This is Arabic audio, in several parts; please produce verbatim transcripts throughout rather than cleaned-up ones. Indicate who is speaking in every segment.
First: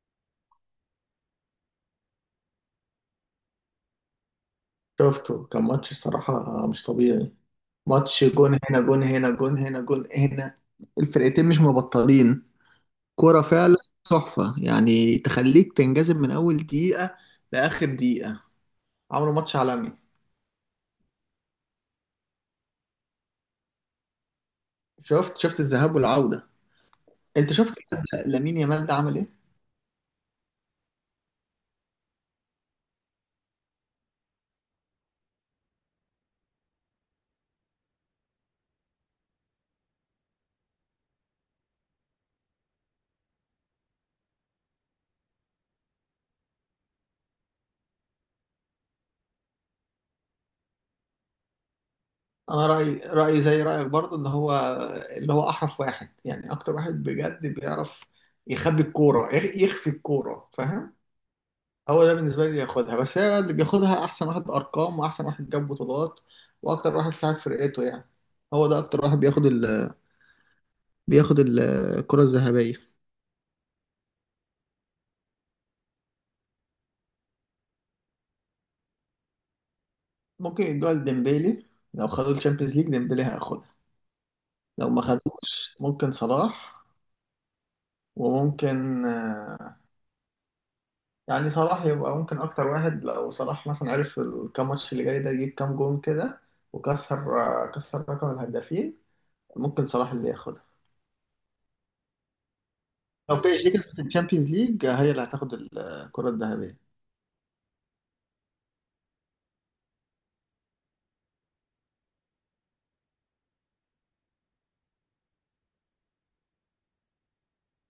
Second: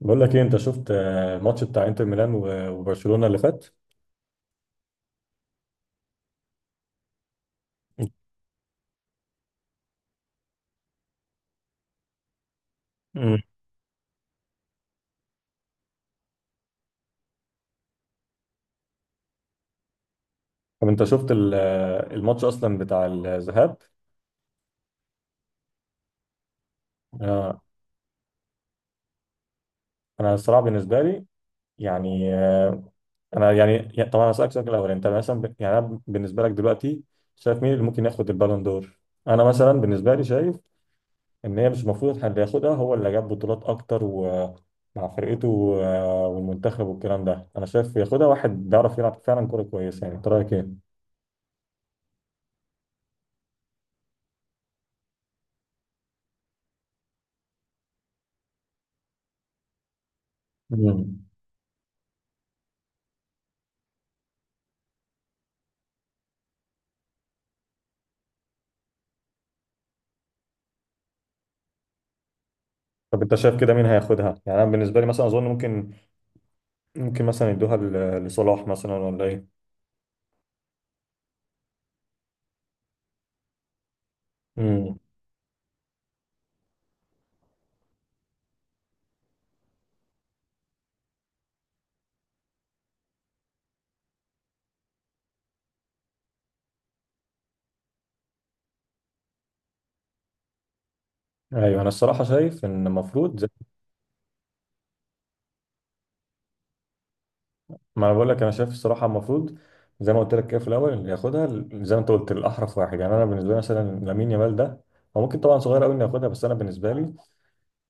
Speaker 1: بقول لك ايه، انت شفت آه، الماتش بتاع انتر ميلان و- وبرشلونة اللي فات؟
Speaker 2: شفته كان ماتش الصراحة مش طبيعي. ماتش جون هنا جون هنا جون هنا جون هنا. الفرقتين مش مبطلين.
Speaker 1: مم.
Speaker 2: كرة فعلا تحفة، يعني تخليك تنجذب من أول دقيقة لآخر دقيقة. عملوا ماتش عالمي.
Speaker 1: طب انت شفت ال- آه، الماتش اصلا بتاع الذهاب؟
Speaker 2: شفت شفت الذهاب والعودة. أنت
Speaker 1: آه،
Speaker 2: شفت لامين يامال ده عمل إيه؟
Speaker 1: انا الصراحة بالنسبة لي، يعني آه، انا يعني يعني- طبعا هسألك سؤال. الاول انت مثلا ب- يعني أنا بالنسبة لك دلوقتي شايف مين اللي ممكن ياخد البالون دور؟ انا مثلا بالنسبة لي شايف ان هي مش المفروض اللي ياخدها هو اللي جاب بطولات اكتر ومع فرقته و- آه، والمنتخب والكلام ده. انا شايف ياخدها واحد بيعرف يلعب فعلا كورة كويسة. يعني انت رأيك ايه؟
Speaker 2: أنا رأيي رأيي زي رأيك برضه، إن هو اللي هو أحرف واحد، يعني أكتر واحد بجد بيعرف يخبي الكورة، يخ- يخفي الكورة، فاهم؟
Speaker 1: مم.
Speaker 2: هو ده بالنسبة لي اللي ياخدها، بس هي اللي بياخدها أحسن واحد أرقام، وأحسن واحد جاب بطولات، وأكتر واحد ساعد فرقته يعني. هو ده أكتر واحد بياخد ال بياخد ال- الكرة الذهبية.
Speaker 1: طب انت شايف كده مين هياخدها؟ يعني انا بالنسبه لي مثلا اظن ممكن ممكن مثلا يدوها ل- لصلاح مثلا، ولا ايه؟
Speaker 2: ممكن يدوها لديمبيلي. لو خدوا الشامبيونز ليج ديمبيلي هياخدها. لو
Speaker 1: امم.
Speaker 2: ما خدوش ممكن صلاح، وممكن آه، يعني صلاح يبقى ممكن أكتر واحد، لو صلاح مثلا عرف الكام ماتش اللي جاي ده يجيب كام جون كده وكسر، آه، كسر رقم الهدافين، ممكن صلاح اللي ياخدها.
Speaker 1: ايوه، انا الصراحه شايف ان
Speaker 2: لو
Speaker 1: المفروض، زي
Speaker 2: بي اس جي كسبت الشامبيونز ليج هي اللي هتاخد الكرة الذهبية.
Speaker 1: ما انا بقول لك، انا شايف الصراحه المفروض زي ما قلت لك كده في الاول، اللي ياخدها، ال- زي ما انت قلت، الاحرف واحد. يعني انا بالنسبه لي مثلا لامين يامال ده، هو ممكن طبعا صغير قوي انه ياخدها، بس انا بالنسبه لي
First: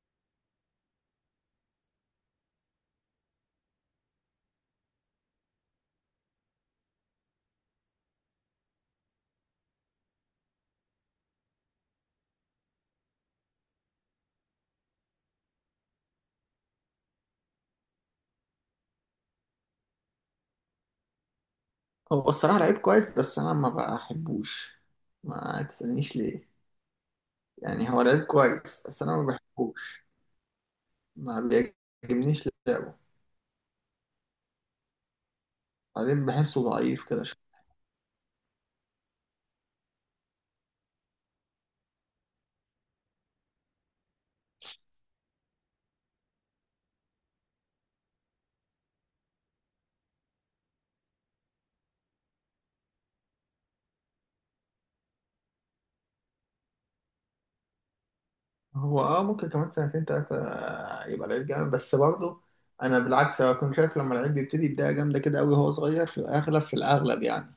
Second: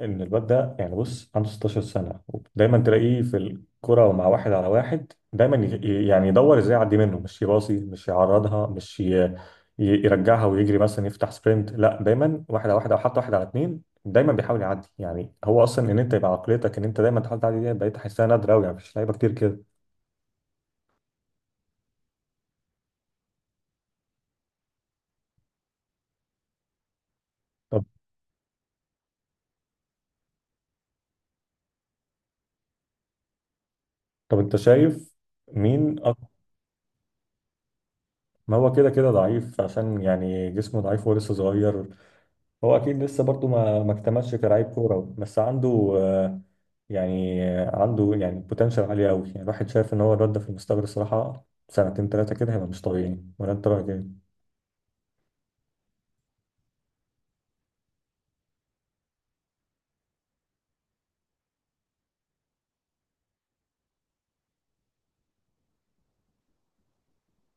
Speaker 1: ان الواد ده، يعني بص، عنده ستاشر سنه، ودايما تلاقيه في الكره، ومع واحد على واحد دايما ي- يعني يدور ازاي يعدي منه، مش يباصي، مش يعرضها، مش ي- ي- يرجعها ويجري مثلا يفتح سبرنت. لا، دايما واحد على واحد او حتى واحد على اتنين، دايما بيحاول يعدي. يعني هو اصلا، ان انت يبقى عقليتك ان انت دايما تحاول تعدي، دي بقيت احسها نادره قوي. يعني مفيش لعيبه كتير كده.
Speaker 2: هو الصراحة لعيب كويس بس أنا ما بحبوش، ما تسألنيش ليه،
Speaker 1: طب
Speaker 2: يعني هو لعيب كويس بس أنا ما بحبوش، ما بيعجبنيش لعبه.
Speaker 1: طب انت شايف مين أك...
Speaker 2: بعدين بحسه ضعيف كده شوية.
Speaker 1: ما هو كده كده ضعيف، عشان يعني جسمه ضعيف ولسه صغير. هو اكيد لسه برضه ما ما اكتملش كلاعب كوره، بس عنده آه، يعني آه، عنده يعني بوتنشال عالي قوي. يعني الواحد شايف ان هو الواد ده في المستقبل الصراحه، سنتين ثلاثه كده، هيبقى مش طبيعي. ولا انت رايك ايه؟
Speaker 2: هو اه، ممكن كمان سنتين تلاتة يبقى لعيب جامد، بس برضه أنا بالعكس، أنا كنت شايف لما لعيب بيبتدي بداية جامدة كده أوي وهو صغير، في الأغلب في الأغلب يعني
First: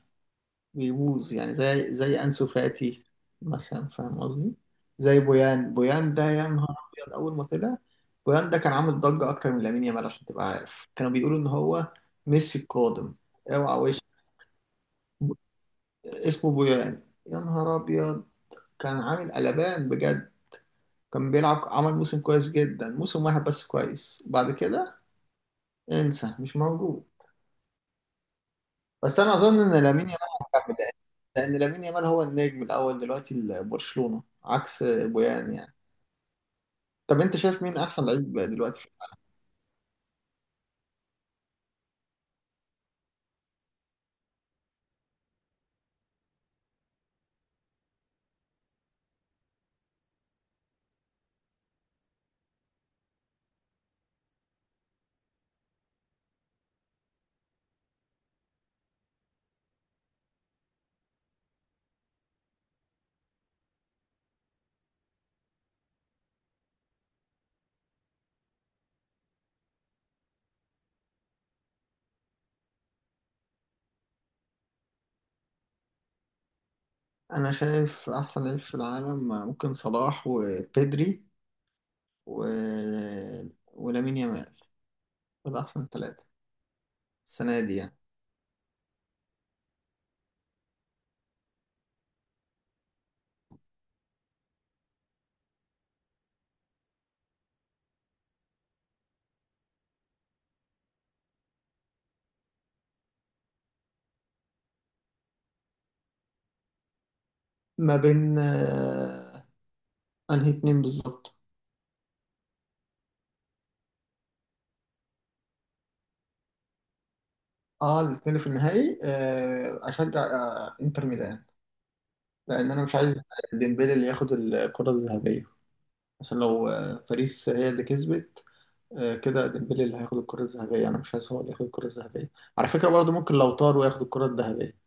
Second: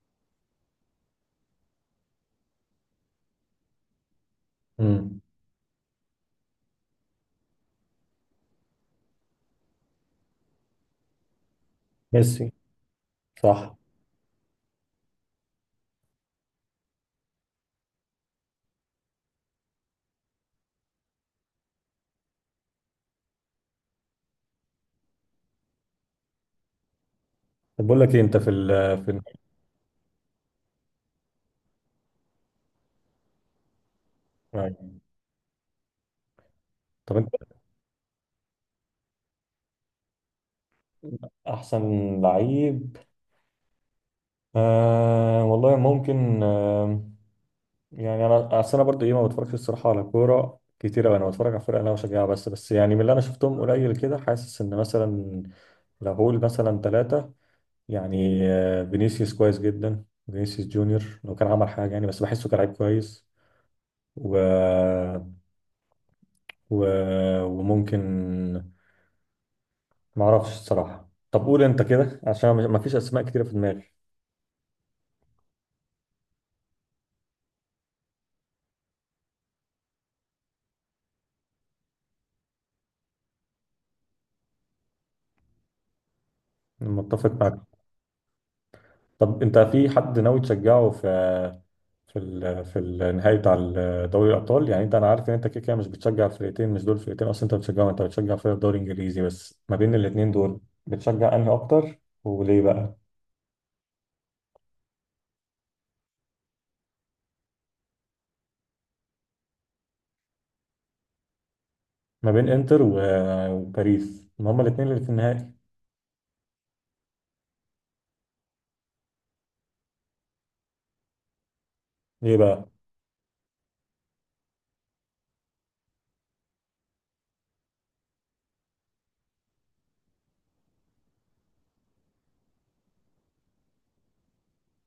Speaker 2: بيبوظ، يعني زي زي أنسو فاتي مثلا، فاهم قصدي؟ زي
Speaker 1: امم.
Speaker 2: بويان. بويان ده يا نهار أبيض أول ما طلع. بويان ده كان عامل ضجة أكتر من لامين يامال، عشان تبقى عارف كانوا بيقولوا إن هو
Speaker 1: ميسي.
Speaker 2: ميسي القادم.
Speaker 1: صح.
Speaker 2: اوعى وش اسمه، بويان، يا نهار أبيض. كان عامل قلبان بجد، كان بيلعب، عمل موسم كويس جدا، موسم واحد بس كويس، بعد كده انسى، مش موجود.
Speaker 1: طب بقول لك ايه، انت في ال في
Speaker 2: بس
Speaker 1: ال
Speaker 2: أنا أظن إن لامين يامال هيكمل، لأن لأن لامين يامال هو النجم الأول دلوقتي لبرشلونة، عكس بويان يعني.
Speaker 1: طب
Speaker 2: طب
Speaker 1: انت
Speaker 2: انت شايف مين احسن لعيب بقى دلوقتي؟
Speaker 1: احسن لعيب؟ آه، والله ممكن آه يعني انا، أصل انا برضو، ايه، ما بتفرجش الصراحه على كوره كتير أوي. انا بتفرج على فرق انا بشجعها. بس بس يعني من اللي انا شفتهم قليل كده، حاسس ان مثلا، لو هقول مثلا ثلاثة، يعني آه، فينيسيوس كويس جدا. فينيسيوس جونيور، لو كان عمل حاجة يعني، بس بحسه كلاعب كويس. و... و... وممكن، ما اعرفش الصراحة. طب قول انت كده عشان ما فيش اسماء كتيرة في دماغي.
Speaker 2: انا شايف احسن لعيب في العالم ممكن صلاح وبيدري و... ولامين يامال، دول احسن ثلاثة
Speaker 1: متفق
Speaker 2: السنة
Speaker 1: معاك.
Speaker 2: دي يعني.
Speaker 1: طب انت في حد ناوي تشجعه؟ في في ال... في النهائي بتاع ال- دوري الابطال؟ يعني، انت انا عارف ان انت كده كده مش بتشجع فرقتين، مش دول فرقتين اصلا انت بتشجعهم، انت بتشجع فرق الدوري الانجليزي. بس ما بين الاتنين دول بتشجع انهي اكتر؟ وليه بقى؟
Speaker 2: ما بين آه، انهي اتنين بالظبط؟
Speaker 1: ما بين انتر و- وباريس؟ ما هما الاثنين اللي في النهائي.
Speaker 2: اه، الاتنين اللي في النهائي، آه، اشجع آه، انتر ميلان.
Speaker 1: ليه بقى؟
Speaker 2: لان انا مش عايز ديمبلي اللي ياخد الكرة الذهبية، عشان لو آه، باريس هي اللي كسبت، آه، كده ديمبلي اللي هياخد الكرة الذهبية، انا مش عايز هو اللي ياخد الكرة الذهبية. على فكرة برضه ممكن لو طار وياخد الكرة الذهبية.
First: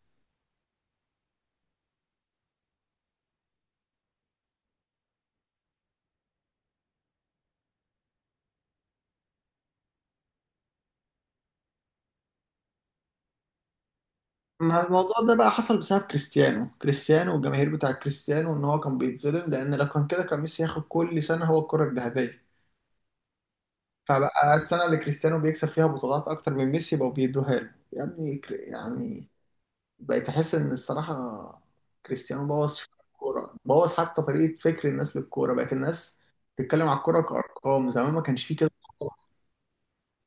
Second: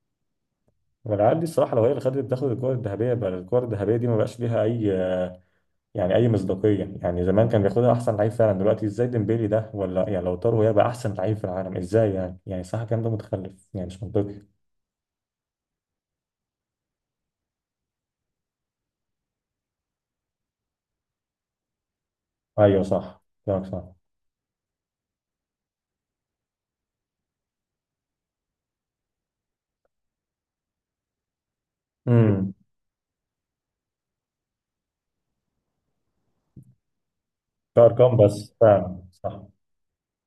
Speaker 1: والعيال دي الصراحه لو هي اللي خدت، تاخد الكره الذهبيه؟ بقى الكره الذهبيه دي ما بقاش ليها اي، يعني، اي مصداقيه. يعني زمان كان بياخدها احسن لعيب فعلا، دلوقتي ازاي ديمبيلي ده، ولا يعني لو طاروا، هيبقى احسن لعيب في العالم؟ ازاي يعني؟ يعني صح، الكلام ده متخلف يعني، مش منطقي.
Speaker 2: ما الموضوع ده بقى حصل بسبب كريستيانو كريستيانو والجماهير بتاع كريستيانو، ان هو كان بيتظلم، لان لو كان كده كان ميسي ياخد كل سنه هو الكره الذهبيه.
Speaker 1: ايوه صح كلامك صح.
Speaker 2: فبقى السنه اللي كريستيانو بيكسب فيها بطولات اكتر من ميسي بقوا بيدوها له، يا ابني كر- يعني بقيت احس ان الصراحه كريستيانو
Speaker 1: امم.
Speaker 2: بوظ الكوره، بوظ حتى طريقه فكر الناس للكوره، بقت الناس تتكلم على الكوره كارقام، زمان
Speaker 1: كارقام،
Speaker 2: ما كانش
Speaker 1: بس
Speaker 2: فيه كده
Speaker 1: فعلا صح.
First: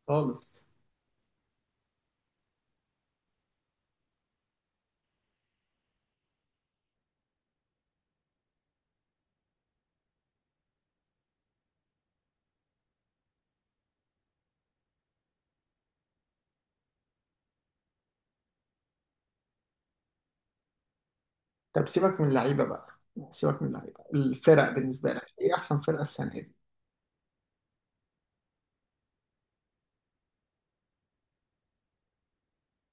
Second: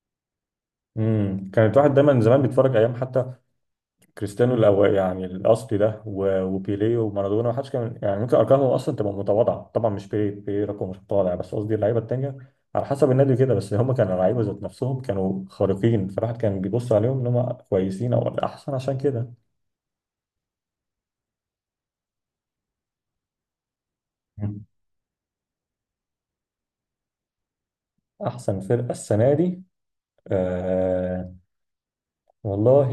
Speaker 2: خالص.
Speaker 1: امم كانت واحد دايما زمان بيتفرج ايام حتى كريستيانو الأو... يعني الاصلي ده، و... وبيليه ومارادونا. ما حدش كان يعني، ممكن ارقامهم اصلا تبقى متواضعه. طبعا مش بيليه، بيليه رقم مش متواضع، بس قصدي اللعيبه التانيه، على حسب النادي كده. بس هم كانوا لعيبه ذات نفسهم، كانوا خارقين، فالواحد كان بيبص عليهم ان هم كويسين او احسن عشان كده.
Speaker 2: طب سيبك من اللعيبه بقى، سيبك من اللعيبه،
Speaker 1: مم.
Speaker 2: الفرق بالنسبه لك ايه، احسن فرقه السنه دي؟
Speaker 1: احسن فرقه السنه دي؟ آه... والله،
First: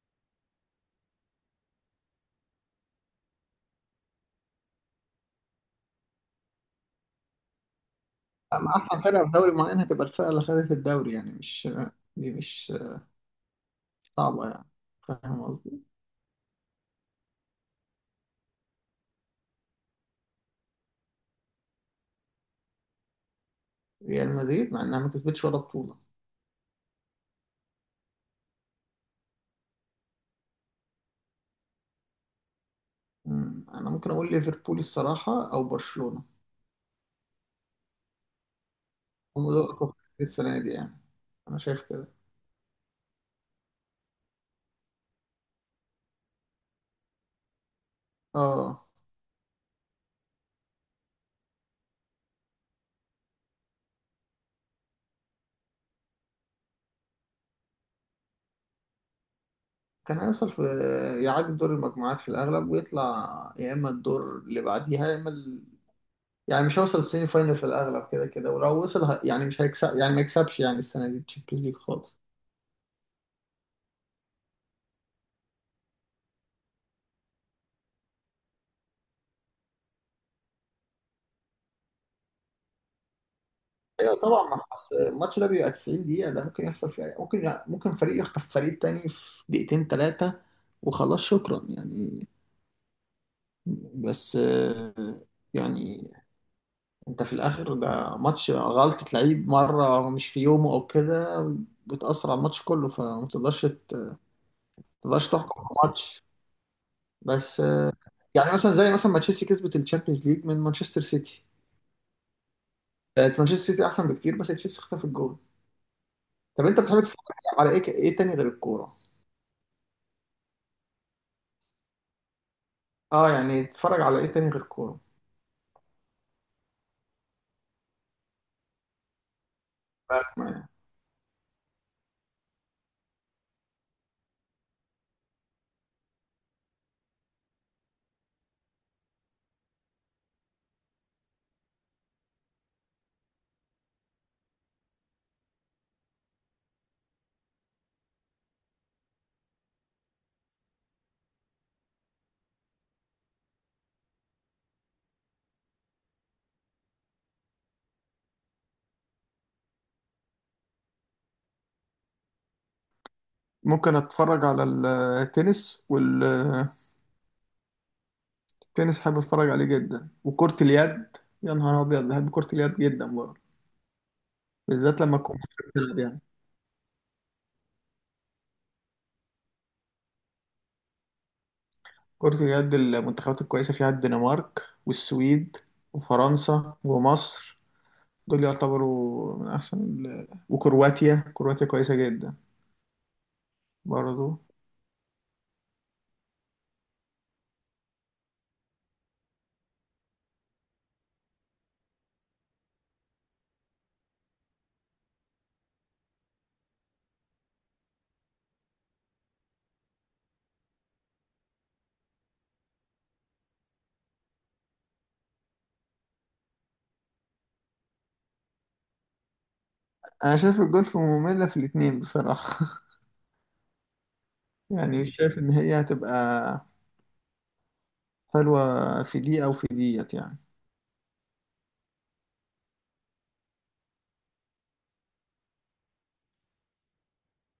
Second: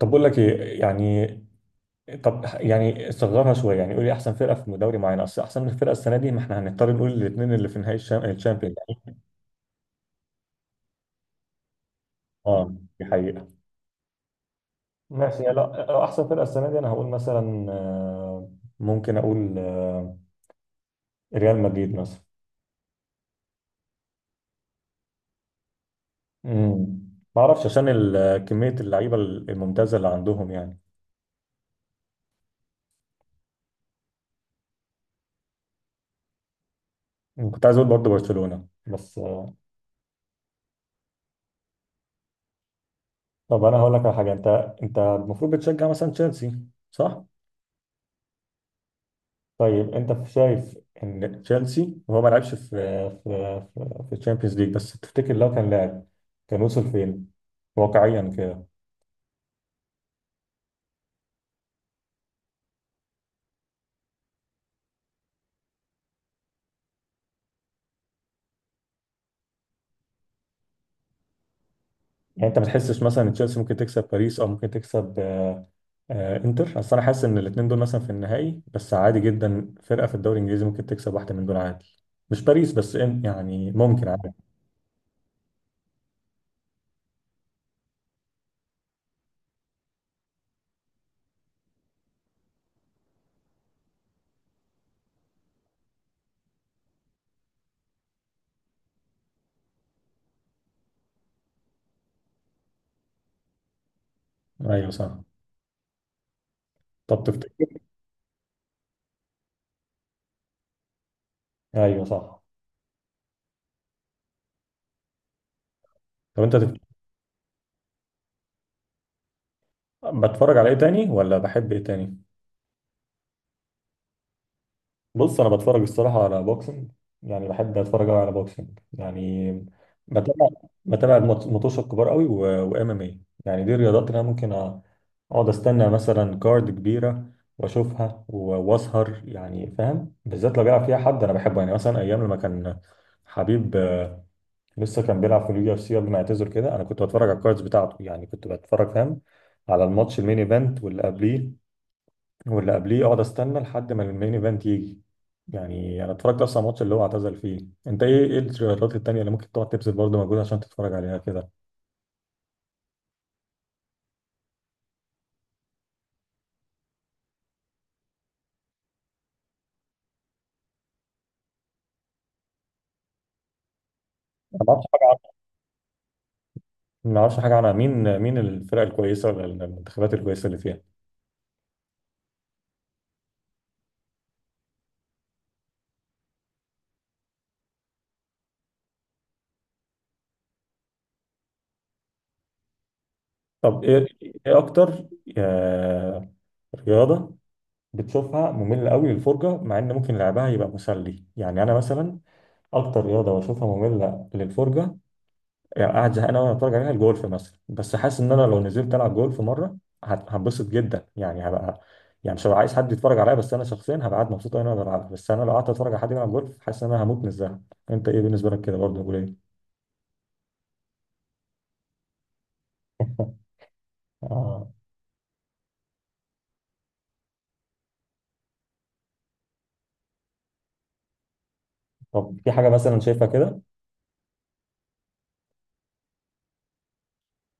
Speaker 1: طب بقول لك ايه يعني، طب يعني صغرها شويه، يعني قولي احسن فرقه في دوري معين، اصل احسن فرقه السنه دي، ما احنا هنضطر نقول الاثنين اللي في نهائي الشام- الشامبيونز
Speaker 2: أما أحسن
Speaker 1: يعني.
Speaker 2: فرقة في دوري معين، هتبقى الفرقة اللي خدت الدوري يعني، مش دي
Speaker 1: اه
Speaker 2: مش
Speaker 1: دي حقيقه.
Speaker 2: صعبة يعني،
Speaker 1: ماشي،
Speaker 2: فاهم
Speaker 1: يعني
Speaker 2: قصدي؟
Speaker 1: لا، لو احسن فرقه السنه دي انا هقول مثلا، آه، ممكن اقول آه، ريال مدريد مثلا.
Speaker 2: ريال مدريد مع إنها ما كسبتش ولا بطولة.
Speaker 1: امم. ما اعرفش، عشان ال- كميه اللعيبه الممتازه اللي عندهم يعني.
Speaker 2: أمم، أنا ممكن أقول ليفربول الصراحة أو برشلونة،
Speaker 1: أمم، كنت عايز اقول برضه برشلونه، بس
Speaker 2: هم
Speaker 1: آه،
Speaker 2: دول أقوى فرقتين السنة دي يعني، أنا شايف كده.
Speaker 1: طب انا هقول لك على حاجه. انت انت المفروض بتشجع مثلا تشيلسي، صح؟
Speaker 2: آه،
Speaker 1: طيب انت شايف ان تشيلسي، وهو ما لعبش في في في في الشامبيونز ليج، بس تفتكر لو كان لاعب كان وصل فين واقعيا كده؟
Speaker 2: كان هيوصل في، يعدي دور المجموعات في الأغلب، ويطلع يا إما الدور اللي بعديها يا إما ال... يعني مش هيوصل السيمي فاينل في الأغلب كده كده، ولو وصل ه... يعني مش هيكسب، يعني ما يكسبش يعني السنة دي الشامبيونز ليج خالص.
Speaker 1: يعني انت ما تحسش مثلا ان تشيلسي ممكن تكسب باريس، او ممكن تكسب آه، انتر؟ اصل انا حاسس ان الاثنين دول مثلا في النهائي، بس عادي جدا فرقه في الدوري الانجليزي ممكن تكسب واحده من دول عادي. مش باريس بس، إن- يعني ممكن
Speaker 2: ايوه
Speaker 1: عادي.
Speaker 2: طبعا، ما حص- الماتش ده بيبقى 90 دقيقة، ده ممكن يحصل فيها، ممكن ممكن فريق يخطف فريق تاني في دقيقتين تلاتة، وخلاص شكرا يعني. بس آه، يعني انت في الاخر ده ماتش، غلطة لعيب مرة مش في يومه او كده بتأثر على الماتش كله، فما تقدرش ت- ما
Speaker 1: ايوه صح.
Speaker 2: تقدرش تحكم على الماتش.
Speaker 1: طب
Speaker 2: بس
Speaker 1: تفتكر.
Speaker 2: آه، يعني مثلا، زي مثلا ما تشيلسي كسبت الشامبيونز ليج من مانشستر سيتي،
Speaker 1: ايوه صح.
Speaker 2: آه، مانشستر سيتي احسن بكتير بس تشيلسي خطف الجول.
Speaker 1: طب انت
Speaker 2: طب انت
Speaker 1: تفتكر،
Speaker 2: بتحب تتفرج على ايه، ايه تاني غير الكورة؟
Speaker 1: بتفرج على ايه تاني، ولا بحب ايه تاني؟
Speaker 2: اه يعني اتفرج على ايه تاني غير كورة؟
Speaker 1: بص انا بتفرج الصراحه على بوكسنج. يعني بحب اتفرج أوي على بوكسنج، يعني
Speaker 2: معاك
Speaker 1: بتابع،
Speaker 2: معايا.
Speaker 1: بتابع المط- المطوشه الكبار قوي، وام ام اي. يعني دي الرياضات اللي انا ممكن أ- اقعد استنى مثلا كارد كبيره واشوفها و- واسهر. يعني فاهم، بالذات لو بيلعب فيها حد انا بحبه. يعني مثلا ايام لما كان حبيب آه، لسه كان بيلعب في اليو اف سي قبل ما يعتزل كده، انا كنت بتفرج على الكاردز بتاعته. يعني كنت بتفرج، فاهم، على الماتش المين ايفنت واللي قبليه واللي قبليه، اقعد استنى لحد ما المين ايفنت يجي. يعني انا اتفرجت اصلا على الماتش اللي هو اعتزل فيه. انت ايه ايه الرياضات التانية اللي ممكن تقعد تبذل برضه مجهود عشان تتفرج عليها كده؟
Speaker 2: ممكن اتفرج على التنس، والتنس حابب اتفرج عليه جدا، وكرة اليد، يا نهار ابيض بحب كرة اليد جدا برضه،
Speaker 1: أنا ما اعرفش
Speaker 2: بالذات
Speaker 1: حاجه.
Speaker 2: لما تكون مصر بتلعب يعني.
Speaker 1: ما اعرفش حاجه عنها، مين مين الفرق الكويسه ولا المنتخبات الكويسه اللي فيها.
Speaker 2: كرة اليد المنتخبات الكويسة فيها الدنمارك والسويد وفرنسا ومصر، دول يعتبروا من احسن ال... وكرواتيا، كرواتيا كويسة جدا
Speaker 1: طب ايه،
Speaker 2: برضه.
Speaker 1: ايه اكتر آه، رياضه بتشوفها ممله قوي للفرجه، مع ان ممكن لعبها يبقى مسلي؟ يعني انا مثلا، اكتر رياضه بشوفها ممله للفرجه، يعني قاعد زهقان أوي وأنا بتفرج عليها، الجولف مثلا. بس حاسس إن أنا لو نزلت ألعب جولف مرة، هت- هتبسط جدا. يعني هبقى، يعني مش هبقى عايز حد يتفرج عليا، بس أنا شخصيا هبقى قاعد مبسوط أوي إن أنا بلعب. بس أنا لو قعدت أتفرج على حد بيلعب جولف، حاسس إن أنا هموت من الزهق. أنت إيه بالنسبة لك كده برضه، قول إيه؟
Speaker 2: انا شايف الجولف مملة في الاتنين بصراحة،
Speaker 1: آه.
Speaker 2: يعني مش شايف ان هي هتبقى حلوة في دي أو في ديت يعني.
Speaker 1: طب في حاجة مثلا شايفها كده؟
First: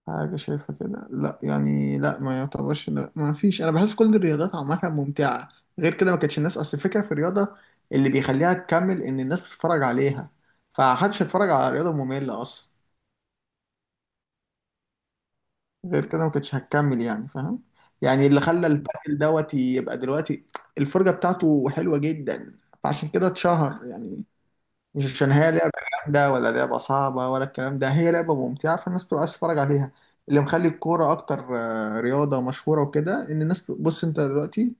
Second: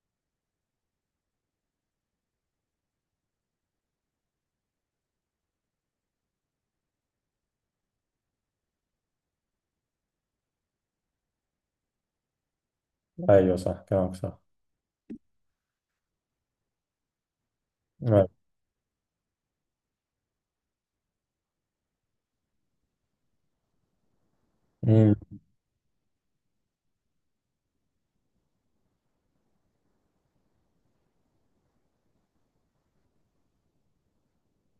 Speaker 2: حاجة شايفها كده؟ لا يعني، لا ما يعتبرش، لا ما فيش، أنا بحس كل الرياضات عامة ممتعة، غير كده ما كانتش الناس، أصل الفكرة في الرياضة اللي بيخليها تكمل إن الناس بتتفرج عليها، فمحدش هيتفرج على رياضة مملة أصلا،
Speaker 1: أيوه صح كلامك صح.
Speaker 2: غير كده ما كانتش هتكمل يعني، فاهم؟ يعني
Speaker 1: أيوه.
Speaker 2: اللي خلى البادل دوت يبقى دلوقتي، الفرجة بتاعته حلوة جدا، فعشان كده اتشهر يعني، مش
Speaker 1: أمم.
Speaker 2: عشان هي لعبة جامدة ولا لعبة صعبة ولا الكلام ده، هي لعبة ممتعة فالناس بتبقى عايز تتفرج عليها. اللي مخلي الكورة أكتر آه، رياضة مشهورة وكده، إن الناس، بص أنت دلوقتي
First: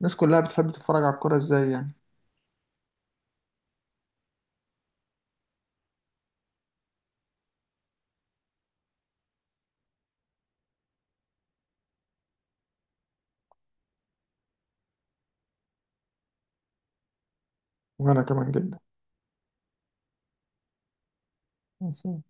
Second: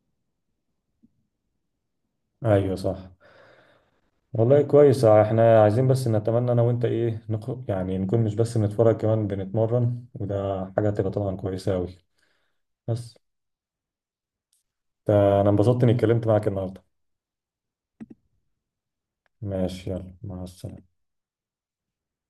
Speaker 2: الناس كلها بتحب تتفرج على الكورة إزاي يعني.
Speaker 1: أيوه صح. والله كويس، احنا عايزين بس نتمنى انا وانت، ايه، نخ... يعني نكون مش بس بنتفرج، كمان بنتمرن، وده حاجة هتبقى طبعا كويسة اوي. بس انا انبسطت اني اتكلمت معاك النهارده.
Speaker 2: وأنا كمان جدا،
Speaker 1: ماشي، يلا، مع السلامه.
Speaker 2: بس.